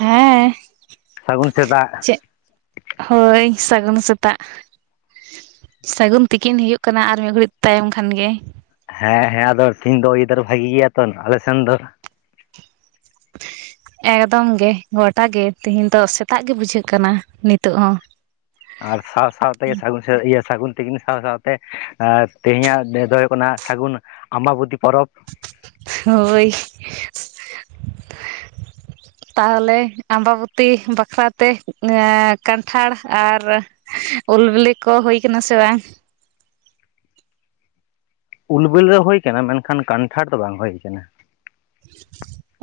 ᱦᱮᱸ ᱥᱟᱹᱜᱩᱱ ᱥᱮᱛᱟᱜ ᱪᱮᱫ ᱦᱚᱭ ᱥᱟᱹᱜᱩᱱ ᱥᱮᱛᱟᱜ ᱾ ᱥᱟᱹᱜᱩᱱ ᱛᱤᱠᱤᱱ ᱦᱩᱭᱩᱜ ᱠᱟᱱᱟ ᱟᱨ ᱢᱤᱫ ᱜᱷᱟᱹᱲᱤᱡ ᱛᱟᱭᱚᱢ ᱠᱷᱟᱱ ᱜᱮ᱾ ᱦᱮᱸ ᱦᱮᱸ ᱟᱫᱚ ᱛᱮᱦᱮᱧ ᱫᱚ ᱚᱭᱫᱟᱹᱨ ᱵᱷᱟᱜᱤ ᱜᱮᱭᱟ ᱛᱚ ᱟᱞᱮ ᱥᱮᱱ ᱫᱚ ᱾ ᱮᱠᱫᱚᱢ ᱜᱮ ᱜᱚᱴᱟ ᱜᱮ ᱛᱤᱦᱤᱧ ᱫᱚ ᱥᱮᱛᱟᱜ ᱜᱮ ᱵᱩᱡᱷᱟᱹᱜ ᱠᱟᱱᱟ ᱱᱤᱛᱚᱜ ᱦᱚᱸ ᱾ ᱟᱨ ᱥᱟᱶ ᱥᱟᱶ ᱛᱮ ᱥᱟᱹᱜᱩ ᱤᱭᱟᱹ ᱥᱟᱹᱜᱩᱱ ᱛᱤᱠᱤᱱ ᱥᱟᱶ ᱥᱟᱶ ᱛᱮ ᱛᱮᱦᱮᱧᱼᱟᱜ ᱱᱮᱸᱫᱷᱟᱹ ᱫᱚ ᱦᱩᱭᱩᱜ ᱠᱟᱱᱟ ᱥᱟᱹᱜᱩᱱ ᱟᱢᱵᱟᱵᱚᱛᱤ ᱯᱚᱨᱚᱵᱽ ᱾ ᱦᱚᱭ ᱾ ᱛᱟᱦᱚᱞᱮ ᱟᱢᱵᱟ ᱵᱚᱛᱤ ᱵᱟᱠᱷᱨᱟ ᱛᱮ ᱠᱟᱱᱴᱷᱟᱲ ᱟᱨ ᱩᱞ ᱵᱤᱞᱤ ᱠᱚ ᱦᱩᱭ ᱠᱟᱱᱟ ᱥᱮ ᱵᱟᱝ? ᱩᱞ ᱵᱮᱞᱤ ᱫᱚ ᱦᱩᱭ ᱟᱠᱟᱱᱟ, ᱢᱮᱱᱠᱷᱟᱱ ᱠᱟᱱᱴᱷᱟᱲ ᱫᱚ ᱵᱟᱝ ᱦᱩᱭ ᱟᱠᱟᱱᱟ ᱾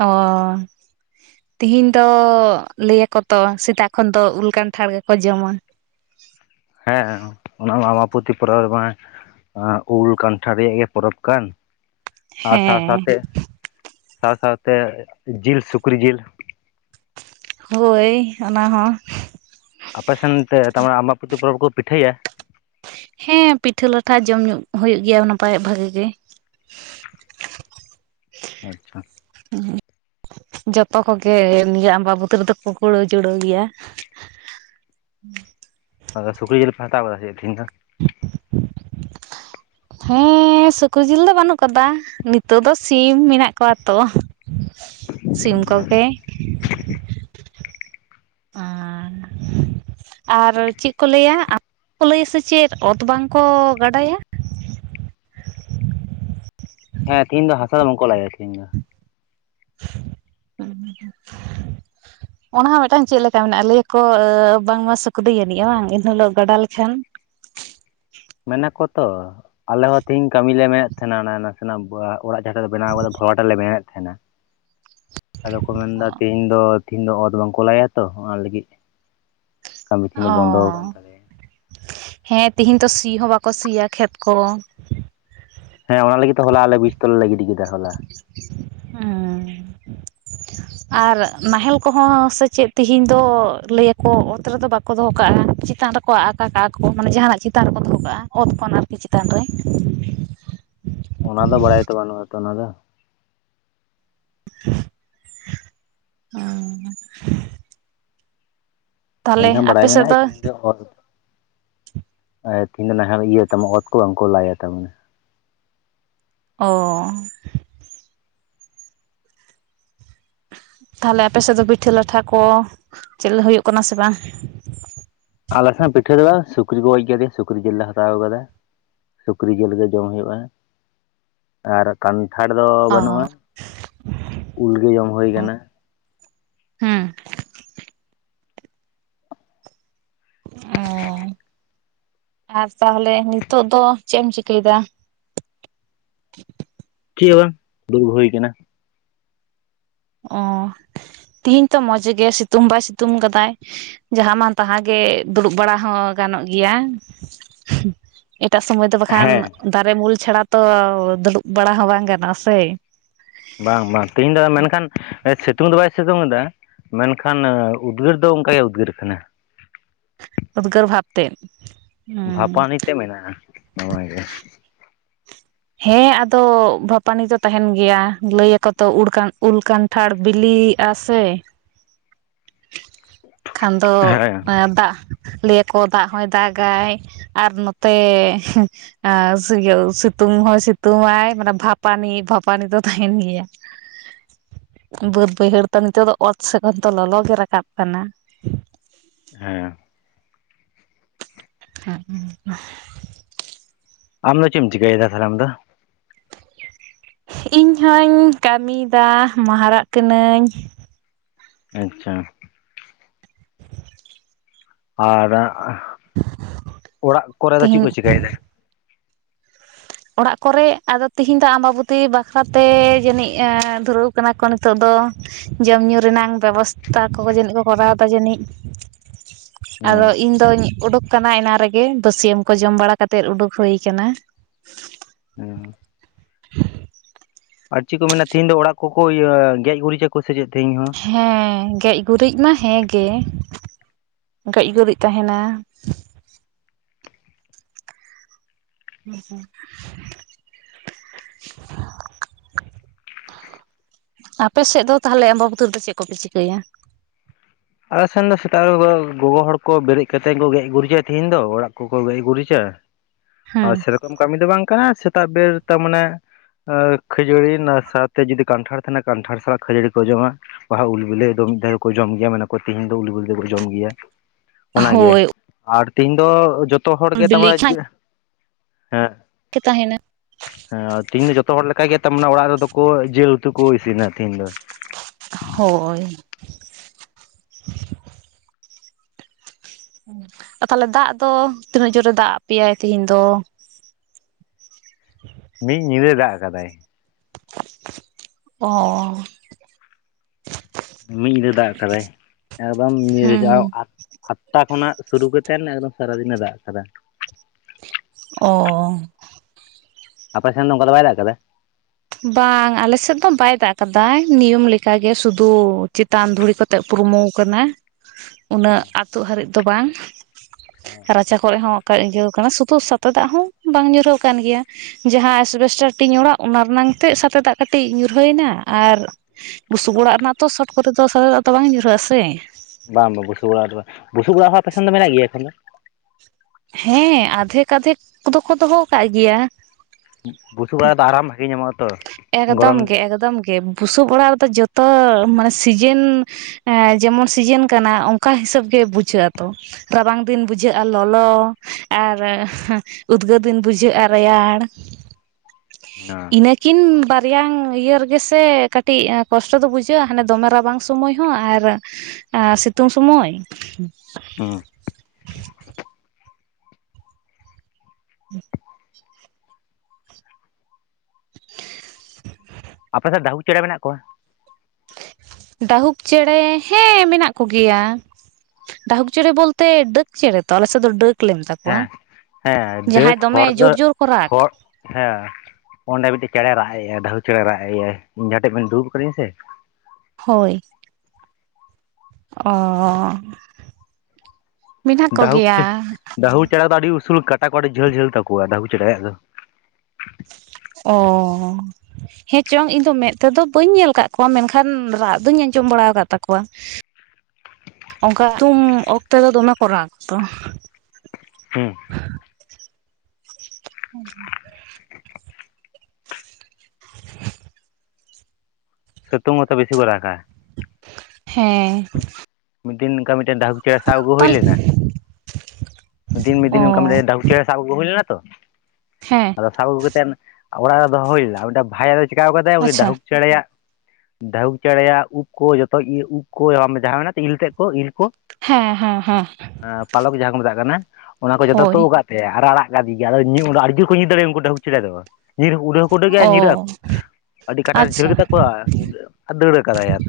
ᱚᱸᱻ ᱛᱤᱦᱤᱧ ᱫᱚ ᱞᱟᱹᱭ ᱟᱠᱚ ᱛᱚ ᱥᱮᱛᱟᱜ ᱠᱷᱚᱱ ᱫᱚ ᱩᱞ ᱠᱟᱱᱴᱷᱟᱲ ᱜᱮᱠᱚ ᱡᱚᱢᱟ ᱾ ᱦᱮᱸ ᱚᱱᱟ ᱢᱟ ᱟᱢᱵᱟᱯᱚᱛᱛᱤ ᱯᱚᱨᱟᱣ ᱵᱟᱝ ᱩᱞ ᱠᱟᱱᱴᱷᱟᱲ ᱨᱮᱭᱟᱜ ᱜᱮ ᱯᱚᱨᱚᱵᱽ ᱠᱟᱱ ᱾ ᱟᱨ ᱥᱟᱶ ᱦᱮᱸ ᱥᱟᱶᱛᱮ ᱥᱟᱶ ᱥᱟᱶᱛᱮ ᱡᱤᱞ ᱥᱩᱠᱨᱤ ᱡᱤᱞ ᱾ ᱦᱚᱭ ᱚᱱᱟ ᱦᱚᱸ ᱾ ᱟᱯᱮ ᱥᱮᱱ ᱛᱮ ᱛᱟᱢᱟ ᱱᱮ ᱟᱢᱵᱟᱵᱚᱛᱤ ᱯᱚᱨᱚᱵᱽ ᱨᱮᱠᱚ ᱯᱤᱴᱷᱟᱹᱭᱟ? ᱦᱮᱸ ᱯᱤᱴᱷᱟᱹ ᱞᱟᱴᱷᱟ ᱡᱚᱢ ᱧᱩ ᱦᱩᱭᱩᱜ ᱜᱮᱭᱟ ᱱᱟᱯᱟᱭ ᱵᱷᱟᱜᱤ ᱜᱮ ᱾ [unintelligible] ᱟᱪᱪᱷᱟ [unintelligible] ᱡᱚᱛᱚ ᱠᱚᱜᱮ ᱱᱤᱭᱟᱹ ᱟᱢᱵᱟᱵᱚᱛᱤ ᱨᱮᱫᱚ ᱠᱚ ᱠᱩᱲᱟᱹ ᱡᱩᱲᱟᱹᱣ ᱜᱮᱭᱟ ᱾ [unintelligible] ᱟᱫᱚ ᱥᱩᱠᱨᱤ ᱡᱤᱞ ᱯᱮ ᱦᱟᱛᱟᱶ ᱠᱟᱫᱟ ᱥᱮᱪᱮ ᱛᱮᱦᱤᱧ ᱫᱚ? ᱦᱮᱸᱻ ᱥᱩᱠᱨᱤ ᱡᱤᱞ ᱫᱚ ᱵᱟᱹᱱᱩᱜ ᱟᱠᱟᱫᱟ ᱾ ᱱᱤᱛᱚ ᱫᱚ ᱥᱤᱢ ᱢᱮᱱᱟᱜ ᱠᱚᱣᱟ ᱛᱚ ᱾ ᱥᱤᱢ ᱠᱚᱜᱮ ᱾ ᱟᱨ [unintelligible] ᱟᱨ ᱪᱮᱫ ᱠᱚ ᱞᱟᱹᱭᱟ [unintelligible] ᱠᱚ ᱞᱟᱹᱭᱟ ᱥᱮ ᱪᱮᱫ ᱚᱛ ᱵᱟᱝᱠᱚ ᱜᱟᱰᱟᱭᱟ? ᱦᱮᱸ ᱛᱮᱦᱤᱧ ᱫᱚ ᱦᱟᱥᱟ ᱫᱚ ᱵᱟᱠᱚ ᱞᱟᱭᱟ ᱛᱮᱦᱧ ᱫᱚ ᱾ [unintelligible] ᱚᱱᱟ ᱦᱚᱸ ᱢᱤᱫᱴᱟᱝ ᱪᱮᱫ ᱞᱮᱠᱟ ᱢᱮᱱᱟᱜᱼᱟ, ᱞᱟᱹᱭᱟᱠᱚ ᱵᱟᱝᱢᱟ ᱥᱩᱠᱨᱤ ᱟᱹᱱᱤᱡᱼᱟ? ᱵᱟᱝ ᱮᱱ ᱦᱤᱞᱚᱜ ᱜᱟᱰᱟ ᱞᱮᱠᱷᱟᱱ ᱾ ᱢᱮᱱᱟ ᱠᱚᱛᱚ ᱾ ᱟᱞᱮ ᱦᱚᱸ ᱛᱮᱦᱤᱧ ᱠᱟᱹᱢᱤ ᱞᱮ ᱢᱮᱱᱮᱫ ᱛᱟᱦᱮᱱᱟ ᱾ ᱚᱱᱮᱼ ᱱᱟᱥᱮᱱᱟᱜ ᱚᱲᱟᱜ ᱡᱟᱦᱟᱸ ᱴᱷᱮᱡ ᱞᱮ ᱵᱮᱱᱟᱣ ᱟᱠᱟᱫᱟ ᱵᱷᱚᱨᱟᱴ ᱟᱞᱮ ᱵᱮᱱᱟᱣᱮᱫ ᱛᱟᱦᱮᱱᱟ ᱾ [inaudible] ᱟᱫᱚ ᱠᱚ ᱢᱮᱱᱫᱟ ᱛᱮᱦᱤᱧ ᱫᱚ ᱛᱮᱤᱦᱤᱧ ᱫᱚ ᱚᱛ ᱵᱟᱝ ᱠᱚ ᱞᱟᱭᱟ ᱾ ᱛᱚ ᱚᱱᱟ ᱞᱟᱹᱜᱤᱫ ᱠᱟᱹᱢᱤ ᱛᱤᱦᱤᱧ ᱚᱻ ᱫᱚ ᱵᱚᱱᱫᱚ ᱟᱠᱟᱱ ᱛᱟᱞᱮᱭᱟ ᱦᱮᱸ ᱛᱤᱦᱤᱧ ᱛᱚ ᱥᱤ ᱦᱚᱸ ᱵᱟᱠᱚ ᱥᱤᱭᱟ ᱠᱷᱮᱛ ᱠᱚ ᱾ ᱦᱮᱸ ᱚᱱᱟ ᱞᱟᱹᱜᱤᱫ ᱛᱮ ᱦᱚᱞᱟ ᱟᱞᱮ ᱵᱤᱡᱛᱚᱞᱟ ᱞᱮ ᱜᱤᱰᱤ ᱠᱮᱫᱟ ᱦᱚᱞᱟ᱾ ᱦᱮᱸ ᱟᱨ ᱱᱟᱦᱮᱞ ᱠᱚᱦᱚᱸ ᱥᱮ ᱪᱮᱫ ᱛᱮᱦᱤᱧ ᱫᱚ ᱞᱟᱹᱭ ᱟᱠᱚ ᱚᱛ ᱨᱮᱫᱚ ᱵᱟᱠᱚ ᱫᱚᱦᱚ ᱠᱟᱜ-ᱟ ᱪᱮᱛᱟᱱ ᱨᱮᱼᱼ ᱠᱚ ᱟᱠᱟ ᱠᱟᱜ ᱠᱚ ᱢᱟᱱᱮ ᱡᱟᱦᱟᱱᱟᱜ ᱪᱮᱛᱟᱱ ᱨᱮᱠᱚ ᱫᱚᱦᱚ ᱠᱟᱜ-ᱟ ᱚᱛ ᱠᱷᱚᱱ ᱟᱨᱠᱤ ᱪᱮᱛᱟᱱ ᱨᱮ᱾ ᱚᱱᱟ ᱫᱚ ᱵᱟᱲᱟᱭ ᱛᱚ ᱵᱟᱹᱱᱩᱜ-ᱟ ᱛᱚ ᱚᱱᱟ ᱫᱚᱼᱼ ᱚᱸᱻ ᱢᱮᱱᱠᱷᱟᱱ ᱵᱟᱲᱟᱭ ᱢᱮᱱᱟᱜ-ᱟ ᱛᱮᱦᱮᱧ ᱫᱚ ᱚᱛᱼᱼ ᱮᱸ ᱛᱮᱤᱧ ᱫᱚ ᱱᱟᱦᱮᱞ ᱤᱭᱟᱹ ᱛᱚᱢᱮ ᱚᱛ ᱠᱳ ᱵᱟᱝ ᱠᱳ ᱞᱟᱭᱟ ᱛᱟ ᱢᱟᱱᱮ᱾ ᱚᱻ ᱛᱟᱦᱚᱞᱮ ᱟᱯᱮ ᱥᱮᱫ ᱫᱚ ᱯᱤᱴᱷᱟᱹ ᱞᱟᱴᱷᱟ ᱠᱚ ᱪᱮᱫ ᱦᱩᱭᱩᱜ ᱠᱟᱱᱟ ᱥᱮ ᱵᱟᱝ? ᱟᱞᱮᱴᱷᱮᱱ ᱯᱤᱴᱷᱟᱹ ᱫᱚ ᱵᱟᱝ ᱥᱩᱠᱨᱤ ᱠᱚ ᱜᱚᱡ ᱠᱮᱫᱮᱭᱟ ᱥᱩᱠᱨᱤ ᱡᱤᱞ ᱞᱮ ᱦᱟᱛᱟᱣ ᱟᱠᱟᱫ᱾ ᱥᱩᱠᱨᱤ ᱡᱤᱞ ᱜᱮ ᱡᱚᱢ ᱦᱩᱭᱩᱜ-ᱟ᱾ ᱟᱨ ᱠᱟᱱᱴᱷᱟᱲ ᱫᱚ ᱚ ᱵᱟᱹᱱᱩᱜ-ᱟ ᱩᱞ ᱜᱮ ᱡᱚᱢ ᱦᱳᱭ ᱠᱟᱱᱟ᱾ ᱦᱮᱸ ᱚ ᱟᱨ ᱛᱟᱦᱚᱞᱮ ᱱᱤᱛᱚᱜ ᱫᱚ ᱪᱮᱫ ᱮᱢ ᱪᱤᱠᱟᱹᱭᱮᱫᱟ? ᱪᱮᱜ ᱦᱚ ᱵᱟᱝ ᱫᱩᱲᱩᱵ ᱦᱩᱭ ᱠᱟᱱᱟ᱾ ᱚ ᱛᱮᱦᱤᱧ ᱛᱚ ᱢᱚᱸᱡᱽ ᱜᱮ ᱥᱤᱛᱩᱢ ᱵᱟᱭ ᱥᱤᱛᱩᱢ ᱠᱟᱫᱟᱭ᱾ ᱡᱟᱦᱟᱸ ᱢᱟᱱ ᱛᱟᱦᱟᱸ ᱜᱮ ᱫᱩᱲᱩᱵ ᱵᱟᱲᱟ ᱦᱚᱸ ᱜᱟᱱᱚᱜ ᱜᱮᱭᱟ᱾ ᱮᱴᱟᱜ ᱥᱚᱢᱚᱭ ᱫᱚ ᱵᱟᱠᱷᱟᱱ ᱦᱮᱸ ᱫᱟᱨᱮ ᱩᱢᱩᱞ ᱪᱷᱟᱲᱟ ᱛᱚ ᱫᱩᱲᱩᱵ ᱵᱟᱲᱟ ᱦᱚᱸ ᱵᱟᱝ ᱜᱟᱱᱚᱜ-ᱟ ᱥᱮ᱾ ᱵᱟᱝ ᱵᱟᱝ ᱛᱮᱦᱤᱧ ᱫᱚ ᱢᱮᱱᱠᱷᱟᱱ, ᱥᱤᱛᱩᱝ ᱫᱚ ᱵᱟᱭ ᱥᱤᱛᱩᱝ ᱮᱫᱟ ᱢᱮᱱᱠᱷᱟᱱ ᱩᱫᱽᱜᱟᱹᱨ ᱫᱚ ᱚᱱᱠᱟᱜᱮ ᱩᱫᱽᱜᱟᱹᱨ ᱠᱟᱱᱟ᱾ ᱩᱫᱽᱜᱟᱹᱨ ᱵᱷᱟᱵ ᱛᱮᱼᱼ ᱵᱷᱟᱯᱟᱱᱤ ᱛᱮᱜ ᱢᱮᱱᱟᱜ-ᱟ᱾ ᱱᱚᱣᱟ ᱜᱮᱼᱼ ᱦᱮᱸ ᱟᱫᱚ ᱵᱷᱟᱯᱟᱱᱤ ᱫᱚ ᱛᱟᱦᱮᱸᱱ ᱜᱮᱭᱟ ᱞᱟᱹᱭ ᱟᱠᱚ ᱛᱚ ᱩᱲ ᱠᱟᱱ ᱩᱞ ᱠᱟᱱᱼᱼ ᱴᱷᱟᱲ ᱵᱤᱞᱤᱜ ᱟ-ᱥᱮᱼᱼ ᱠᱷᱟᱱ ᱫᱚ ᱦᱮᱸ ᱫᱟᱜ ᱞᱟᱹᱭᱟᱠᱚ ᱫᱟᱜ ᱦᱚᱸᱭ ᱫᱟᱜᱟᱭ᱾ ᱟᱨ ᱱᱚᱛᱮᱻ ᱟᱨ [unintelligible] ᱥᱤᱛᱩᱝ ᱦᱚᱸᱭ ᱥᱤᱛᱩᱝ ᱟᱭ ᱢᱟᱱᱮ ᱵᱷᱟᱯᱟᱱᱤ ᱵᱷᱟᱯᱟᱱᱤ ᱫᱚ ᱛᱟᱦᱮᱸᱱ ᱜᱮᱭᱟ᱾ ᱵᱟᱹᱫᱽ ᱵᱟᱹᱭᱦᱟᱹᱲ ᱫᱚ ᱱᱤᱛᱳᱜ ᱫᱚ ᱚᱛ ᱥᱮᱫ ᱛᱚ ᱞᱚᱞᱚ ᱜᱮ ᱨᱟᱠᱟᱵ ᱠᱟᱱᱟ᱾ ᱦᱮᱸ ᱦᱮᱸᱜ ᱮ [inaudible] ᱟᱢ ᱫᱚ ᱪᱮᱜ ᱮᱢ ᱪᱤᱠᱟᱹᱭᱮᱫᱟ ᱛᱟᱦᱞᱮ ᱟᱢ ᱫᱚ? ᱤᱧ ᱦᱚᱸᱧ ᱠᱟᱹᱢᱤᱭᱮᱫᱟ ᱢᱟᱦᱟᱨᱟᱜ ᱠᱟᱱᱟᱹᱧ᱾ ᱟᱪᱪᱷᱟᱼᱼ ᱟᱫᱟᱜ ᱚᱲᱚᱜ ᱠᱚᱨᱮ ᱫᱚ ᱪᱮᱫ ᱛᱤᱦᱤᱧ ᱠᱚ ᱪᱤᱠᱟᱹᱭᱮᱫᱟ? ᱚᱲᱟᱜ ᱠᱚᱨᱮᱜ ᱟᱫᱚ ᱛᱤᱦᱤᱧ ᱫᱚ ᱟᱢᱵᱟᱵᱚᱛᱤ ᱵᱟᱠᱷᱨᱟᱛᱮ ᱡᱟᱹᱱᱤᱡ ᱫᱷᱩᱨᱟᱹᱣ ᱠᱟᱱᱟ ᱠᱚ ᱱᱤᱛᱚᱜ-ᱫᱚ᱾ ᱡᱚᱢ ᱧᱩ ᱨᱮᱱᱟᱝ ᱵᱮᱵᱚᱥᱛᱟ ᱠᱚ ᱠᱚ ᱡᱟᱹᱱᱤᱡ ᱠᱚ ᱠᱚᱨᱟᱣᱮᱫᱟ ᱡᱟᱹᱱᱤᱡ᱾ ᱟᱫᱚ ᱦᱮᱸ ᱤᱧ ᱫᱚᱧ ᱩᱰᱩᱠ ᱠᱟᱱᱟ ᱮᱱᱟᱝ ᱨᱮᱜᱮ ᱵᱟᱹᱥᱤᱭᱟᱹᱢ ᱠᱚ ᱡᱚᱢ ᱵᱟᱲᱟ ᱠᱟᱛᱮᱫ ᱩᱰᱩᱜ ᱦᱩᱭ ᱠᱟᱱᱟ᱾ ᱦᱩᱸ [inaudible] ᱟᱨ ᱪᱤᱜ ᱠᱚ ᱢᱮᱱᱟ ᱛᱮᱦᱤᱧ ᱫᱚ ᱚᱲᱟᱜ ᱠᱚᱠᱚ ᱤᱭᱟᱹ ᱜᱮᱡ ᱜᱩᱨᱤᱡᱟᱠᱚ ᱥᱮ ᱪᱮᱫ ᱛᱮᱦᱮᱧ ᱦᱚᱸ ᱦᱮᱸ ᱜᱮᱡ ᱜᱩᱨᱤᱡᱽ ᱢᱟ ᱦᱮᱸ ᱜᱮ ᱜᱮᱡ ᱜᱩᱨᱤᱡ ᱛᱟᱦᱮᱸᱱᱟ᱾ [unintelligible] ᱟᱯᱮᱥᱮᱫ ᱫᱚ ᱛᱟᱦᱚᱞᱮ ᱟᱢᱵᱟᱵᱩᱛᱤ ᱨᱮᱫᱚ ᱪᱮᱫ ᱠᱚᱯᱮ ᱪᱤᱠᱟᱹᱭᱟ? ᱟᱞ ᱥᱮᱱ ᱫᱚ ᱥᱮᱛᱟᱜ ᱨᱮ ᱜᱚᱜᱚ ᱦᱚᱲ ᱠᱚ ᱵᱮᱨᱮᱫ ᱠᱟᱛᱮ ᱠᱚ ᱜᱮᱡ ᱜᱩᱨᱤᱡᱟ ᱛᱤᱦᱤᱧ ᱫᱚ ᱚᱲᱟᱜ ᱠᱚᱠᱚ ᱜᱮᱡ ᱜᱩᱨᱤᱡᱟ᱾ ᱟᱨ ᱦᱮᱸ ᱥᱮᱨᱚᱠᱚᱢ ᱠᱟᱹᱢᱤ ᱫᱚ ᱵᱟᱝ ᱠᱟᱱᱟ ᱥᱮᱛᱟᱜ ᱵᱮᱨ ᱛᱟ ᱢᱟᱱᱮᱼᱼ ᱠᱷᱟᱹᱡᱟᱹᱲᱤ ᱱᱟ ᱥᱟᱸᱣᱛᱮ ᱡᱩᱫᱤ ᱠᱟᱱᱴᱷᱟᱲ ᱛᱟᱦᱮᱱᱟ ᱠᱟᱱᱴᱷᱟᱲ ᱥᱟᱞᱟᱜ ᱠᱷᱟᱹᱡᱟᱹᱲᱤ ᱠᱚ ᱡᱚᱢᱟ᱾ ᱵᱟᱦᱟ ᱩᱞ ᱵᱤᱞᱤ ᱟᱫᱚᱢ ᱛᱮᱦᱚᱸ ᱠᱚ ᱡᱚᱢ ᱜᱮᱭᱟ ᱢᱮᱱᱟᱠᱚ᱾ ᱠᱚ ᱛᱤᱦᱤᱧ ᱫᱚ ᱩᱞ ᱵᱩᱞᱤ ᱫᱚ ᱵᱚ ᱡᱚᱢ ᱜᱮᱭᱟ ᱚᱱᱟᱜᱮ ᱦᱳᱭ ᱟᱨ ᱛᱤᱦᱤᱧ ᱫᱚ ᱡᱚᱛ ᱛᱚ ᱦᱚᱲ ᱩᱞ ᱜᱮ ᱵᱤᱞᱤ ᱛᱟᱨᱢᱟᱱᱮ ᱡᱮ ᱦᱮᱸ ᱠᱮᱛᱟᱦᱮᱱᱟ᱾ ᱦᱮᱸ ᱛᱮᱦᱮᱧ ᱫᱚ ᱡᱚᱛᱚ ᱦᱚᱲ ᱞᱮᱠᱟ ᱜᱮ ᱛᱟ ᱢᱟᱱᱮ ᱚᱲᱟᱜ ᱨᱮᱫᱚ ᱠᱚ ᱡᱤᱞ ᱩᱛᱩ ᱠᱚ ᱤᱥᱤᱱᱟ ᱛᱮᱤᱦᱤᱧ ᱫᱚ᱾ ᱦᱳᱭ ᱟ ᱛᱟᱦᱞᱮ ᱫᱟᱜ ᱫᱚ ᱛᱤᱱᱟᱹᱜ ᱡᱳᱨᱮ ᱫᱟᱜᱽᱼᱟᱜ ᱯᱮᱭᱟᱭ ᱛᱤᱦᱤᱧ ᱫᱚ? ᱢᱤᱫ ᱧᱤᱫᱟᱹ ᱫᱟᱜ ᱠᱟᱫᱟᱭ ᱚ ᱢᱤᱫ ᱧᱤᱫᱟᱹ ᱫᱟᱜ ᱠᱟᱫᱟᱭ, ᱮᱠᱫᱚᱢ ᱱᱤᱭᱟᱹ ᱦᱩᱸ ᱡᱟᱣ ᱟᱫ ᱟᱴᱴᱟ ᱠᱷᱚᱱᱟᱜ ᱥᱩᱨᱩ ᱠᱟᱛᱮᱱ ᱮᱠᱫᱚᱢ ᱥᱟᱨᱟ ᱫᱤᱱᱮ ᱫᱟᱜ ᱟᱠᱟᱫᱟ᱾ ᱚ ᱟᱯᱮᱥᱮᱱ ᱫᱚ ᱚᱝᱠᱟ ᱫᱚ ᱵᱟᱭ ᱫᱟᱜ ᱠᱟᱫᱟ? ᱵᱟᱝ ᱟᱞᱮ ᱥᱮᱫ ᱫᱚ ᱵᱟᱭ ᱫᱟᱜ ᱠᱟᱫᱟ ᱱᱤᱭᱚᱢ ᱞᱮᱠᱟ ᱜᱮ ᱥᱩᱫᱩ ᱪᱮᱛᱟᱱ ᱫᱷᱩᱲᱤ ᱠᱚ ᱛᱮᱜ ᱯᱩᱨᱢᱩᱣ ᱠᱟᱱᱟ, ᱩᱱᱟᱹᱜ ᱟᱹᱛᱩᱜ ᱦᱟᱹᱨᱤᱡ ᱫᱚ ᱵᱟᱝ᱾ ᱦᱚ ᱾ ᱨᱟᱪᱟ ᱠᱚᱨᱮᱜ ᱦᱚᱸ ᱠᱟᱹᱪ ᱤᱭᱟᱹ ᱠᱟᱱᱟ ᱥᱩᱫᱩ ᱥᱟᱛᱮ ᱫᱟᱜ ᱦᱚᱸ ᱵᱟᱝ ᱧᱩᱨᱦᱟᱹᱣ ᱠᱟᱱ ᱜᱮᱭᱟ᱾ ᱡᱟᱦᱟᱸ ᱮᱥᱵᱮᱥᱴᱟᱨ ᱴᱤᱧ ᱚᱲᱟᱜ ᱚᱱᱟ ᱨᱮᱱᱟᱝ ᱛᱮᱜ ᱥᱟᱛᱮ ᱫᱟᱜ ᱠᱟᱹᱴᱤᱡ ᱧᱩᱨᱦᱟᱹᱭᱮᱱᱟ ᱟᱨ ᱵᱩᱥᱩᱵ ᱚᱲᱟᱜ ᱨᱮᱱᱟᱜ ᱛᱚ ᱥᱚᱴ ᱠᱚᱨᱮ ᱫᱚ ᱥᱟᱛᱮ ᱫᱟᱜ ᱫᱚ ᱵᱟᱝ ᱧᱩᱨᱦᱟᱹᱜᱼᱟ ᱥᱮ᱾ ᱵᱟᱝ ᱵᱟᱝ ᱵᱩᱥᱩᱵ ᱚᱲᱟᱜ ᱨᱮ ᱫᱚ ᱵᱟᱝ ᱵᱩᱥᱩᱵ ᱚᱲᱟᱜ ᱦᱚᱸ ᱟᱯᱮᱥᱮᱱ ᱫᱚ ᱢᱮᱱᱟᱜ ᱜᱮᱭᱟ ᱮᱠᱷᱚᱱ ᱫᱚ, ᱦᱮᱸ ᱟᱫᱷᱮᱠ ᱟᱫᱷᱮᱠ ᱠᱚ ᱫᱚᱠᱚ ᱫᱚᱦᱚ ᱠᱟᱜ ᱜᱮᱭᱟ᱾ ᱵᱩᱥᱩᱵ ᱚᱲᱟᱜ ᱫᱚ ᱟᱨᱟᱢ ᱵᱷᱟᱜᱤ ᱧᱟᱢᱚᱜᱼᱟ ᱛᱚ᱾ ᱮᱠᱫᱚᱢ ᱜᱚᱨᱚᱢ ᱜᱮ ᱫᱤᱱ ᱮᱠᱫᱚᱢ ᱜᱮ ᱵᱩᱥᱩᱵ ᱚᱲᱟᱜ ᱨᱮᱫᱚ ᱡᱚᱛᱚ ᱢᱟᱱᱮ ᱥᱤᱡᱮᱱ, ᱮ ᱡᱮᱢᱚᱱ ᱥᱤᱡᱮᱱ ᱠᱟᱱᱟ ᱚᱱᱠᱟ ᱦᱤᱥᱟᱹᱵ ᱜᱮ ᱵᱩᱡᱷᱟᱹᱜᱼᱟ ᱛᱚ᱾ ᱨᱟᱵᱟᱝ ᱫᱤᱱ ᱵᱩᱡᱷᱟᱹᱜᱼᱟ ᱞᱚᱞᱚ ᱟᱨ, ᱩᱫᱽᱜᱟᱹᱨ ᱫᱤᱱ ᱵᱩᱡᱷᱟᱹᱜᱼᱟ ᱨᱮᱭᱟᱲ ᱦᱩᱸ ᱤᱱᱟᱹ ᱠᱤᱱ ᱵᱟᱨᱭᱟᱝ ᱤᱭᱟᱹ ᱨᱮᱜᱮ ᱥᱮ ᱠᱟᱹᱴᱤᱡ ᱠᱚᱥᱴᱚ ᱫᱚ ᱵᱩᱡᱷᱟᱹᱜᱼᱟ ᱦᱟᱱᱮ ᱫᱚᱢᱮ ᱨᱟᱵᱟᱝ ᱥᱚᱢᱚᱭ ᱦᱚᱸ ᱟᱨ ᱟᱻᱻ ᱥᱤᱛᱩᱝ ᱥᱚᱢᱚᱭ, ᱦᱩᱸ, [inaudible] ᱟᱯᱮ ᱥᱮᱫ ᱰᱟᱸᱦᱩ ᱪᱮᱸᱬᱮ ᱢᱮᱱᱟᱜ ᱠᱚᱣᱟ? ᱰᱟᱹᱦᱩᱠ ᱪᱮᱬᱮ ᱦᱮᱸ ᱢᱮᱱᱟᱜ ᱠᱚᱜᱮᱭᱟ ᱾ ᱰᱟᱹᱦᱩᱠ ᱪᱮᱸᱬᱮ ᱵᱚᱞᱛᱮ ᱰᱟᱹᱠ ᱪᱮᱸᱬᱮ ᱛᱚ ᱟᱞᱮᱥᱮᱫ ᱫᱚ ᱰᱟᱹᱠ ᱛᱤ ᱞᱮᱱ ᱛᱟᱠᱚᱣᱟ, ᱦᱮᱸ ᱦᱮᱸ ᱰᱟᱹᱠ ᱡᱟᱦᱟᱸᱭ ᱫᱚᱢᱮ ᱦᱚᱲ ᱫᱚ ᱡᱳᱨ ᱡᱳᱨ ᱠᱚ ᱨᱟᱜᱽ ᱾ ᱦᱚᱲ ᱦᱮᱸ ᱚᱸᱰᱮ ᱢᱤᱫᱴᱮᱡ ᱪᱮᱬᱮᱭ ᱨᱟᱜ ᱮᱟᱭ ᱫᱟᱹᱦᱩ ᱪᱮᱬᱮᱭ ᱨᱟᱜ ᱮᱟᱭ ᱤᱧ ᱡᱟᱦᱟᱸ ᱴᱷᱮᱱ ᱵᱮᱱ ᱫᱩᱲᱩᱵ ᱠᱟᱹᱫᱤᱧ ᱥᱮ ᱦᱳᱭ ᱚ ᱢᱮᱱᱟᱜ ᱫᱟᱹᱦᱩᱠ ᱠᱚᱜᱮᱭᱟ ᱫᱟᱹᱦᱩᱠ ᱪᱮᱬᱮ ᱫᱚ ᱟᱹᱰᱤ ᱩᱥᱩᱞ ᱠᱟᱴᱟ ᱠᱚᱣᱟ ᱟᱹᱰᱤ ᱡᱷᱟᱹᱞ ᱡᱷᱟᱹᱞ ᱛᱟᱠᱚᱣᱟ ᱵᱩᱡ ᱠᱮᱫᱟᱢ ᱚ ᱦᱮᱸ ᱪᱚᱝ ᱤᱧ ᱫᱚ ᱢᱮᱸᱫ ᱛᱮᱫᱚ ᱵᱟᱹᱧ ᱧᱮᱞ ᱟᱠᱟᱫ ᱠᱚᱣᱟ ᱢᱮᱱᱠᱷᱟᱱ ᱨᱟᱜ ᱫᱩᱧ ᱟᱸᱡᱚᱢ ᱵᱟᱲᱟ ᱟᱠᱟᱫ ᱛᱟᱠᱚᱣᱟ᱾ ᱚᱱᱠᱟ ᱛᱝ ᱚᱠᱛᱮ ᱫᱚ ᱫᱚᱢᱮ ᱠᱚ ᱨᱟᱜ ᱠᱚᱛᱚ [unintelligible] ᱟ [inaudible] [inaudible] ᱥᱤᱛᱩᱝ ᱦᱟᱛᱚ ᱵᱮᱥᱤ ᱠᱚ ᱭᱟ᱾ ᱦᱮᱸᱻ ᱢᱤᱫ ᱫᱤᱱ ᱚᱱᱠᱟ ᱢᱤᱫᱴᱮᱱ ᱰᱟᱹᱦᱩ ᱪᱮᱬᱮ ᱥᱟᱵ ᱟᱹᱜᱩ ᱦᱩᱭ ᱛᱟᱦᱚᱞᱮ ᱞᱮᱱᱟ ᱢᱤᱫ ᱫᱤᱱ ᱢᱤᱫ ᱚ ᱫᱤᱱ ᱚᱱᱠᱟ ᱢᱤᱫᱴᱮᱱ ᱰᱟᱹᱦᱩ ᱪᱮᱬᱮ ᱥᱟᱵ ᱟᱜᱩ ᱦᱩᱭ ᱞᱮᱱᱟ ᱛᱚ, ᱦᱮᱸ, ᱟᱫᱚ ᱥᱟᱵ ᱟᱹᱜᱩ ᱠᱟᱛᱮᱫ ᱚᱲᱟᱜ ᱨᱮ ᱫᱚᱦᱚ ᱦᱩᱭᱱᱟ ᱢᱤᱫᱴᱟᱝ ᱵᱷᱟᱭᱟ ᱫᱚ ᱪᱮᱠᱟᱣ ᱠᱟᱫᱟᱭ ᱩᱱᱤ ᱟᱪᱪᱷᱟ ᱰᱟᱹᱦᱩᱠ ᱪᱮᱬᱮᱭᱟᱜ ᱰᱟᱹᱦᱩᱠ ᱪᱮᱬᱮᱭᱟᱜ ᱩᱵ ᱠᱚ ᱡᱚᱛᱚ ᱤᱭᱟᱹ ᱩᱵ ᱠᱚ ᱡᱟᱦᱟᱸ ᱢᱮᱱᱟᱜ ᱛᱟᱭᱟ ᱤᱞ ᱛᱮᱫ ᱠᱚ ᱤᱞ ᱠᱚ ᱦᱮᱸ ᱦᱮᱸ ᱦᱮᱸ ᱯᱟᱞᱚᱠ ᱡᱟᱦᱟᱸ ᱠᱚ ᱢᱮᱛᱟᱜ ᱠᱟᱱᱟ ᱚᱱᱟ ᱠᱚ ᱡᱚᱛᱚ ᱦᱳᱭ ᱛᱚ [unintelligible] ᱠᱟᱜᱼᱼ ᱦᱮᱸ ᱟᱨ ᱟᱲᱟᱜ ᱜᱟᱫᱤ ᱜᱮ ᱟᱫᱚ ᱧᱩ ᱟᱹᱰᱤ ᱡᱳᱨ ᱠᱚ ᱧᱩᱨ ᱫᱟᱲᱮᱭᱟᱜ-ᱟ ᱩᱱᱠᱩ ᱰᱟᱹᱦᱩᱠ ᱪᱬᱬᱮ ᱫᱚ᱾ ᱩᱰᱟᱹᱣ ᱦᱚᱸᱠᱚ ᱩᱰᱟᱹᱜ ᱜᱮᱭᱟ ᱚ ᱧᱤᱨᱟᱹᱜ ᱟᱠᱚ ᱟᱹᱰᱤ ᱠᱟᱴᱟ ᱡᱷᱟᱹᱞ ᱟᱪᱪᱷᱟ ᱜᱮ ᱛᱟᱠᱚᱣᱟ [unintelligible] ᱫᱟᱹᱲ ᱠᱟᱫᱟᱭ ᱟᱫᱚ᱾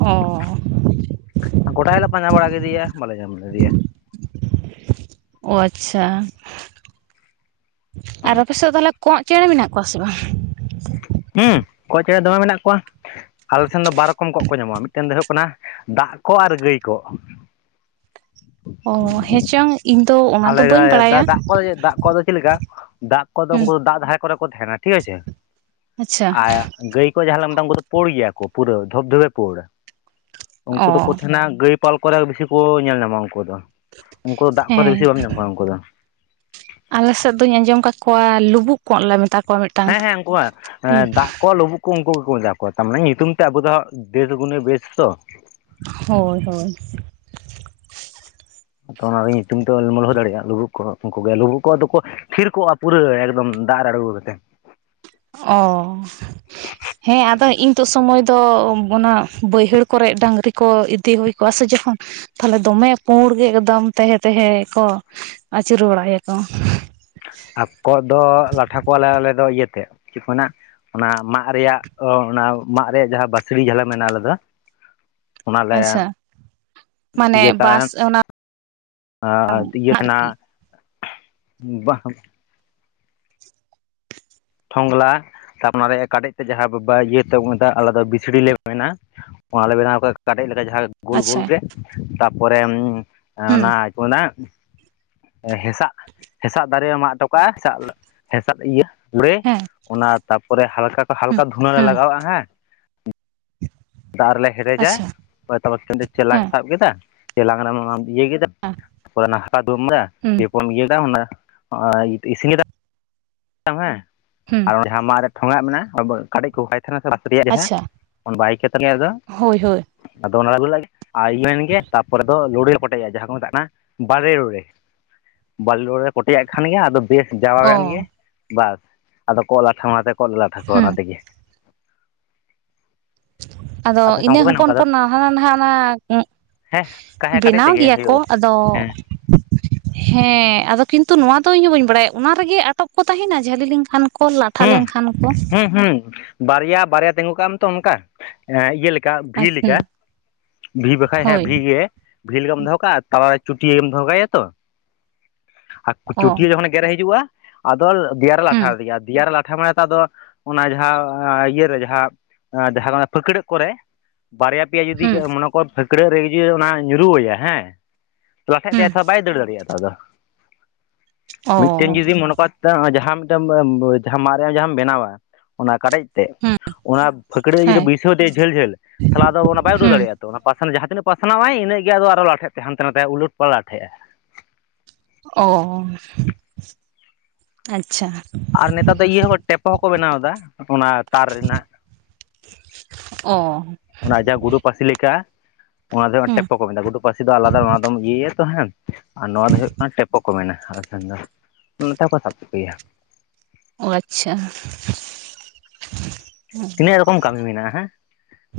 ᱚᱻ ᱜᱚᱴᱟ ᱜᱮᱞᱮ ᱯᱟᱸᱡᱟ ᱵᱟᱲᱟ ᱠᱮᱫᱮᱭᱟ ᱵᱟᱞᱮ ᱧᱟᱢ ᱞᱮᱫᱮᱭᱟ᱾ ᱚ ᱟᱪᱷᱟ ᱟᱨ ᱟᱯᱮ ᱥᱮᱫ ᱛᱟᱦᱚᱞᱮ ᱠᱚᱸᱜ ᱪᱮᱬᱮ ᱢᱮᱱᱟᱜ ᱠᱚᱣᱟ ᱥᱮ ᱵᱟᱝ ᱦᱮᱸ ᱠᱚᱸᱜ ᱪᱮᱬᱮ ᱫᱚᱢᱮ ᱢᱮᱱᱟᱜ ᱠᱚᱣᱟ ᱟᱞᱮ ᱥᱮᱱ ᱫᱚ ᱵᱟᱨ ᱨᱚᱠᱚᱢ ᱠᱚᱸᱜ ᱠᱚ ᱧᱟᱢᱚᱜᱼᱟ ᱢᱤᱫᱴᱮᱱ ᱫᱚ ᱦᱩᱭᱩᱜ ᱠᱟᱱᱟ ᱫᱟᱜ ᱠᱚ ᱟᱨ ᱜᱟᱹᱭ ᱠᱚᱸᱜ ᱚ ᱦᱮᱸᱪᱚᱝ ᱤᱧ ᱫᱚ ᱚᱱᱟ ᱫᱚ ᱵᱟᱹᱧ ᱵᱟᱲᱟᱭᱟ᱾ ᱱᱚᱦᱚᱭ ᱡᱮ ᱫᱟᱜ ᱠᱚᱸᱜ ᱫᱚ ᱪᱮᱫ ᱞᱮᱠᱟ ᱫᱟᱜ ᱠᱚᱫᱚ ᱦᱩᱸ ᱩᱱᱠᱩ ᱫᱟᱜ ᱫᱷᱟᱨᱮ ᱠᱚᱨᱮ ᱠᱚ ᱛᱟᱦᱮᱱᱟ ᱴᱷᱤᱠ ᱟᱪᱷᱮ ᱟᱪᱪᱷᱟ ᱟᱨ ᱜᱟᱹᱭ ᱠᱚᱜ ᱡᱟᱦᱟᱸ ᱞᱮ ᱢᱮᱛᱟ ᱩᱱᱠᱩ ᱫᱚ ᱯᱩᱲ ᱜᱮᱭᱟ ᱠᱚ ᱯᱩᱨᱟᱹ ᱫᱷᱩᱯᱼᱫᱷᱩᱯᱮ ᱯᱩᱲ ᱩᱱᱠᱩ ᱚ ᱫᱚᱠᱚ ᱛᱟᱦᱮᱱᱟ ᱜᱟᱹᱭ ᱯᱟᱞ ᱠᱚᱨᱮ ᱵᱤᱥᱤ ᱠᱚ ᱧᱮᱞ ᱧᱟᱢᱚᱜᱼᱟ ᱩᱱᱠᱩ ᱫᱚ ᱩᱱᱠᱩ ᱫᱚ ᱫᱟᱜ ᱚᱠᱟᱨᱮ ᱦᱮᱸ ᱵᱤᱥᱤ ᱵᱟᱢ ᱧᱟᱢ ᱠᱚᱣᱟ ᱩᱱᱠᱩ ᱫᱚ ᱟᱞᱮ ᱥᱮᱫ ᱫᱚᱧ ᱟᱸᱡᱚᱢ ᱠᱟᱫ ᱠᱚᱣᱟ ᱞᱩᱵᱩᱜ ᱠᱚᱸᱜ ᱞᱮ ᱢᱮᱛᱟ ᱠᱚᱣᱟ ᱢᱤ ᱦᱮᱸᱻᱦᱮᱸᱻ ᱩᱱᱠᱩᱣᱟᱜ ᱫᱟᱜ ᱠᱚ ᱞᱩᱵᱩᱜ ᱠᱩ ᱩᱱᱠᱩ ᱜᱮᱠᱚ ᱢᱮᱛᱟ ᱠᱚᱣᱟ ᱛᱟ ᱢᱟᱱᱮ ᱧᱩᱛᱩᱢ ᱛᱮ ᱟᱵᱚ ᱫᱚ ᱫᱮᱥ ᱜᱩᱱᱮ ᱵᱮᱥ ᱛᱚ ᱦᱳᱭ ᱦᱳᱭ ᱾ ᱟᱫᱚ ᱚᱱᱟ ᱨᱮ ᱧᱩᱛᱩᱢ ᱛᱚ ᱞᱚᱞᱦᱚ ᱫᱟᱲᱮᱭᱟᱜᱼᱟ ᱞᱩᱵᱩᱜ ᱠᱚ ᱩᱱᱠᱩ ᱜᱮ ᱞᱩᱵᱩᱜ ᱠᱚᱜ ᱫᱚᱠᱚ ᱛᱷᱤᱨ ᱠᱚᱜᱼᱟ ᱯᱩᱨᱟᱹ ᱮᱠᱫᱚᱢ ᱫᱟᱜ ᱨᱮ ᱟᱬᱜᱚ ᱠᱟᱛᱮᱫ ᱚ ᱦᱮᱸ ᱟᱫᱚ ᱤᱝ ᱛᱚ ᱥᱚᱢᱚᱭ ᱫᱚ ᱚᱱᱟ ᱵᱟᱹᱭᱦᱟᱹᱲ ᱠᱚᱨᱮ ᱰᱟᱹᱝᱨᱤ ᱠᱚ ᱤᱫᱤ ᱦᱩᱭ ᱠᱚᱜᱼᱟ ᱥᱮ ᱡᱚᱠᱷᱚᱱ ᱛᱟᱦᱞᱮ ᱫᱚᱢᱮ ᱯᱩᱸᱲ ᱜᱮ ᱮᱠᱫᱚᱢ ᱛᱟᱦᱮᱸᱼᱛᱟᱦᱮᱸ ᱠᱚ ᱟᱹᱪᱩᱨ ᱵᱟᱲᱟᱭᱟᱠᱚ ᱟᱨ ᱠᱚᱸᱜ ᱫᱚ ᱞᱟᱴᱷᱟ ᱠᱚᱣᱟᱞᱮ ᱟᱞᱮ ᱫᱚ ᱤᱭᱟᱹᱛᱮ ᱪᱮᱫ ᱠᱚ ᱢᱮᱱᱟᱜ ᱚᱱᱟ ᱢᱟᱫ ᱨᱮᱭᱟᱜ ᱚ ᱚᱱᱟ ᱢᱟᱫ ᱨᱮᱭᱟᱜ ᱡᱟᱦᱟᱸ ᱵᱟᱹᱥᱲᱤ ᱡᱷᱟᱞᱟ ᱢᱮᱱᱟᱜᱼᱟ ᱟᱞᱮ ᱫᱚ ᱟᱪᱪᱷᱟ ᱚᱱᱟᱞᱮ ᱢᱟᱱᱮ ᱤᱭᱟᱹ ᱠᱟᱜᱼᱟ᱾ ᱵᱟᱥ ᱚᱱᱟ ᱟ ᱤᱭᱟᱹ ᱟᱨᱠᱤ ᱛᱮᱱᱟᱜ ᱵᱟᱝ ᱴᱷᱚᱝᱞᱟ ᱛᱟᱯ ᱚᱱᱟ ᱨᱮ ᱠᱟᱴᱮᱡ ᱛᱮ ᱡᱟᱦᱟᱸ ᱵᱟᱵᱟ ᱤᱭᱟᱹ ᱛᱟᱜᱽ ᱢᱮ ᱫᱟᱜ ᱟᱞᱮ ᱫᱚ ᱵᱤᱥᱲᱤ ᱞᱮ ᱢᱮᱱᱟ ᱚᱱᱟ ᱞᱮ ᱵᱮᱱᱟᱣ ᱠᱟᱜ ᱠᱟᱰᱮᱡ ᱞᱮᱠᱟ ᱡᱟᱦᱟᱸ ᱜᱳᱞ ᱜᱳᱞ ᱟᱪᱪᱷᱟ ᱜᱮ ᱛᱟᱨᱯᱚᱨᱮ ᱦᱩᱸ ᱚᱱᱟ ᱪᱮᱫ ᱠᱚ ᱢᱮᱱᱟ ᱦᱮᱸᱥᱟᱜᱼᱦᱮᱸᱥᱟᱜ ᱫᱟᱨᱮ ᱢᱟᱜ ᱚᱴᱚ ᱠᱟᱜᱼᱟ ᱦᱮᱸᱥᱟᱜᱼᱦᱮᱸᱥᱟᱜ ᱤᱭᱟᱹ ᱦᱮᱸ [unintelligible] ᱚᱱᱟ ᱛᱟᱯᱚᱨᱮ ᱦᱟᱞᱠᱟ ᱥᱟ ᱦᱩᱸ ᱦᱟᱞᱠᱟ ᱫᱷᱩᱬᱟᱹ ᱞᱮ ᱦᱩᱸ ᱞᱟᱜᱟᱣᱟᱜᱼᱟ ᱦᱮᱸ ᱫᱟᱜ ᱨᱮᱞᱮ ᱦᱮᱰᱮᱡᱟ ᱟᱪᱪᱷᱟ ᱚᱱᱮ ᱛᱟᱢᱟᱠ ᱪᱩᱸᱰᱤ ᱪᱮᱞᱟᱝ ᱦᱮᱸ ᱥᱟᱵ ᱠᱮᱫᱟ ᱪᱮᱞᱟᱝ ᱨᱮᱢᱟᱢ ᱤᱭᱟᱹ ᱠᱮᱫᱟᱢ ᱚᱱᱟ [unintelligible] ᱦᱩᱸ ᱤᱭᱟᱹ ᱠᱚᱢ ᱤᱭᱟ ᱫᱟ ᱚᱱᱟ ᱟᱭ ᱤᱥᱤᱭ ᱫᱟ [unintelligible] ᱦᱮᱸ ᱦᱮᱸ ᱟᱨ ᱚᱱᱟ ᱡᱟᱦᱟᱸ ᱢᱟᱜ ᱨᱮ ᱴᱷᱚᱸᱜᱟᱜ ᱢᱮᱱᱟᱜᱼᱟ ᱠᱟᱰᱮᱡ ᱠᱚ ᱠᱟᱭ ᱛᱟᱦᱮᱱᱟ ᱥᱮ ᱵᱟ ᱨᱮᱭᱟᱜ ᱡᱟᱦᱟᱸ ᱟᱪᱪᱷᱟ ᱚᱱᱟ ᱵᱟᱭ ᱠᱮᱫ ᱛᱟᱹᱞᱤᱧᱟᱭ ᱟᱫᱚ ᱦᱳᱭ ᱦᱳᱭ ᱟᱫᱚ ᱚᱱᱟ ᱟᱹᱜᱩ ᱞᱟᱡ ᱜᱮ ᱟᱭ ᱞᱮ ᱮᱱ ᱜᱮ ᱛᱟᱨᱯᱚᱨᱮ ᱫᱚ ᱞᱩᱲᱩ ᱠᱚᱴᱮᱴᱮᱡᱟ ᱡᱟᱦᱟᱸ ᱠᱚ ᱢᱮᱛᱟᱜ ᱠᱟᱱᱟ ᱵᱟᱨᱮ ᱨᱚᱲᱮ, ᱵᱟᱞᱮ ᱨᱚᱲᱮ ᱠᱚᱴᱮᱡᱟᱜ ᱠᱷᱟᱱ ᱜᱮ ᱟᱫᱚ ᱵᱮᱥ ᱡᱟᱣᱟᱣ ᱚ ᱮᱱ ᱜᱮ ᱵᱟᱥ ᱟᱫᱚ ᱠᱚᱸᱜ ᱞᱟᱴᱷᱟᱢᱟ ᱟᱛᱮ ᱠᱚᱜ ᱞᱮ ᱞᱟᱴᱷᱟ ᱠᱚᱣᱟ ᱦᱩᱸ ᱚᱱᱟ ᱛᱮᱜᱮ ᱟᱫᱚ ᱟᱯᱮ ᱥᱮᱫ ᱚᱱᱠᱟ ᱤᱱᱟᱹ ᱠᱚ ᱵᱮᱱᱟᱣᱟ ᱦᱚᱯᱚᱱ ᱚᱱᱠᱟ ᱫᱚ ᱦᱚᱯᱚᱱ ᱦᱟᱱᱟ ᱱᱷᱟᱜ ᱦᱮᱸ ᱠᱟᱦᱮᱸ ᱠᱟᱰᱮᱡ ᱵᱮᱱᱟᱣ ᱛᱮᱜᱮ ᱜᱮᱭᱟ ᱠᱚ ᱦᱩᱭᱩᱜᱼᱟ ᱟᱫᱚ ᱦᱮᱸ ᱦᱮᱸ ᱟᱫᱚ ᱠᱤᱱᱛᱩ ᱱᱚᱣᱟ ᱫᱚ ᱤᱧ ᱦᱚᱸ ᱵᱟᱹᱧ ᱵᱟᱲᱟᱭᱟ ᱚᱱᱟ ᱨᱮᱜᱮ ᱟᱴᱚᱠ ᱠᱚ ᱛᱟᱦᱮᱱᱟ ᱡᱷᱟᱹᱞᱤ ᱞᱮᱱᱠᱷᱟᱱ ᱠᱚ ᱞᱟᱴᱷᱟ ᱦᱮᱸ ᱞᱮᱱᱠᱷᱟᱱ ᱠᱚ ᱦᱮᱸ ᱦᱩᱸ ᱵᱟᱨᱭᱟ ᱵᱟᱨᱭᱟ ᱛᱤᱸᱜᱩ ᱠᱟᱜ ᱢᱮᱛᱚ ᱚᱱᱠᱟ ᱮ ᱤᱭᱟᱹ ᱞᱮᱠᱟ ᱟ ᱵᱷᱤ ᱞᱮᱠᱟ ᱦᱩᱸ ᱵᱷᱤ ᱵᱟᱠᱷᱟᱡ ᱦᱮᱸ ᱦᱳᱭ ᱵᱷᱤ ᱜᱮ ᱵᱷᱤ ᱞᱮᱠᱟᱢ ᱫᱚᱦᱚ ᱠᱟᱜᱼᱟ ᱛᱟᱞᱟᱨᱮ ᱪᱩᱴᱭᱟᱹᱢ ᱫᱚᱦᱚ ᱠᱟᱭᱟ ᱛᱚ ᱟᱨ ᱚ ᱪᱩᱴᱭᱟᱹ ᱡᱚᱠᱷᱚᱱᱮ ᱜᱮᱨᱮ ᱦᱤᱡᱩᱜᱼᱟ᱾ ᱟᱫᱚ ᱫᱮᱭᱟᱨᱮ ᱞᱟᱴᱷᱟ ᱦᱩᱸ ᱟᱫᱮᱜᱮ ᱫᱮᱭᱟ ᱨᱮ ᱞᱟᱴᱷᱟ ᱢᱟᱱᱮ ᱛᱚ ᱟᱫᱚ ᱚᱱᱟ ᱡᱟᱦᱟᱸ ᱤᱭᱟᱹ ᱨᱮ ᱡᱟᱦᱟᱸ ᱡᱟᱦᱟᱸ ᱯᱷᱟᱹᱠᱲᱟᱹᱜ ᱠᱚᱨᱮ ᱵᱟᱨᱭᱟ ᱯᱮᱭᱟ ᱡᱩᱫᱤ ᱦᱩᱸ ᱢᱚᱱᱮ ᱠᱚᱨ ᱯᱷᱟᱹᱠᱲᱟᱹᱜ ᱨᱮ ᱤᱹᱭᱟ ᱚᱱᱟ ᱧᱩᱨᱩᱣ ᱟᱭᱟ ᱦᱮᱸ ᱞᱟᱴᱷᱟᱜ ᱛᱟᱭᱟ ᱦᱩᱸ ᱛᱚ ᱵᱟᱭ ᱫᱟᱹᱲ ᱫᱟᱲᱮᱭᱟᱜᱼᱟ ᱛᱚ ᱟᱫᱚ ᱢᱤᱫᱴᱟᱝ ᱚ ᱡᱩᱫᱤ ᱢᱚᱱᱮ ᱠᱟᱡ ᱫᱟ ᱡᱟᱦᱟᱸ ᱢᱤᱫᱴᱟᱝ ᱡᱟᱦᱟᱸ ᱢᱟᱨᱮᱭᱟᱜ ᱡᱟᱦᱟᱸᱟᱢ ᱵᱮᱱᱟᱣᱟ ᱚᱱᱟ ᱠᱟᱰᱮᱡ ᱛᱮ ᱦᱩᱸ ᱚᱱᱟ ᱯᱷᱟᱹᱠᱲᱟᱹᱜ ᱡᱩᱫᱤ ᱦᱮᱸ ᱵᱟᱹᱭᱥᱟᱹᱣ ᱟᱫᱮᱭᱟ ᱡᱷᱟᱹᱞᱼᱡᱷᱟᱹᱞ ᱛᱟᱦᱮᱞᱮ ᱟᱫᱚ ᱚᱱᱟ ᱵᱟᱭ ᱩᱰᱟᱹᱣ ᱦᱩᱸ ᱫᱟᱲᱮᱭᱟᱜᱼᱟ ᱛᱚ ᱯᱟᱥᱟᱞ ᱡᱟᱦᱟᱸ ᱛᱤᱱᱟᱹᱜ ᱯᱟᱥᱱᱟᱣᱟᱭ ᱤᱱᱟᱹᱜᱮ ᱟᱫᱚ ᱟᱨᱚ ᱞᱟᱴᱷᱟᱜ ᱛᱟᱭᱟ ᱦᱟᱱᱛᱮ ᱱᱟᱛᱮ ᱩᱞᱟᱹᱴ ᱯᱟᱞᱟᱴᱷᱮᱜᱼᱟᱭ ᱚ, ᱟᱪᱪᱷᱟ, ᱟᱨ ᱱᱮᱛᱟᱨ ᱫᱚ ᱤᱭᱟᱹ ᱦᱚ ᱴᱮᱯᱚ ᱦᱚᱸᱠᱚ ᱵᱮᱱᱟᱣ ᱮᱫᱟ ᱚᱱᱟ ᱛᱟᱨ ᱨᱮᱱᱟᱜ᱾ ᱚ, ᱚᱱᱟ ᱡᱟᱦᱟᱸ ᱜᱩᱰᱩ ᱯᱟᱹᱥᱤ ᱞᱮᱠᱟ, ᱚᱱᱟ ᱫᱚ ᱦᱩᱸ ᱴᱮᱯᱚ ᱠᱚ ᱢᱮᱛᱟᱜᱼᱟ, ᱜᱩᱰᱩ ᱯᱟᱹᱥᱤ ᱫᱚ ᱟᱞᱟᱫᱟ ᱚᱱᱟ ᱫᱚᱢ ᱤᱭᱟᱹᱭᱟ ᱛᱚ ᱦᱟᱝ ᱟᱨ ᱱᱚᱣᱟ ᱫᱚ ᱦᱳᱭᱳᱜ ᱠᱟᱱᱟ ᱴᱮᱯᱚ ᱠᱚ ᱢᱮᱱᱟ, ᱟᱞᱮ ᱥᱮᱱ ᱫᱚ ᱱᱛᱮ ᱠᱚ ᱥᱟᱵᱠᱚᱜᱮᱭᱟ᱾ ᱚ ᱟᱪᱪᱷᱟ, ᱛᱤᱱᱟᱹᱜ ᱨᱚᱠᱚᱢ ᱠᱟᱹᱢᱤ ᱢᱮᱱᱟᱜᱼᱟ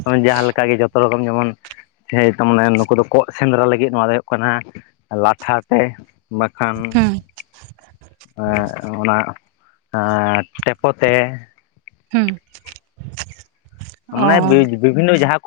ᱦᱮᱸ, ᱡᱟᱦᱟᱸ ᱞᱮᱠᱟᱜᱮ ᱡᱚᱛᱚ ᱨᱚᱠᱚᱢ ᱡᱮᱢᱚᱱ ᱥᱮᱭ ᱛᱚ ᱢᱟᱱᱮ ᱱᱩᱠᱩ ᱫᱚ ᱠᱚᱸᱜ ᱥᱮᱸᱫᱽᱨᱟ ᱞᱟᱹᱜᱤᱫ, ᱱᱚᱣᱟ ᱫᱚ ᱦᱳᱭᱳᱜ ᱠᱟᱱᱟ ᱞᱟᱴᱷᱟ ᱛᱮ ᱵᱟ ᱠᱷᱟᱱ, ᱦᱩᱸ ᱮᱸ ᱚᱱᱟ ᱴᱮᱯᱚ ᱛᱮ ᱦᱮᱸ, ᱢᱟᱱᱮ ᱵᱤᱵᱷᱤᱱᱱᱚ ᱡᱟᱦᱟᱸ ᱠᱚ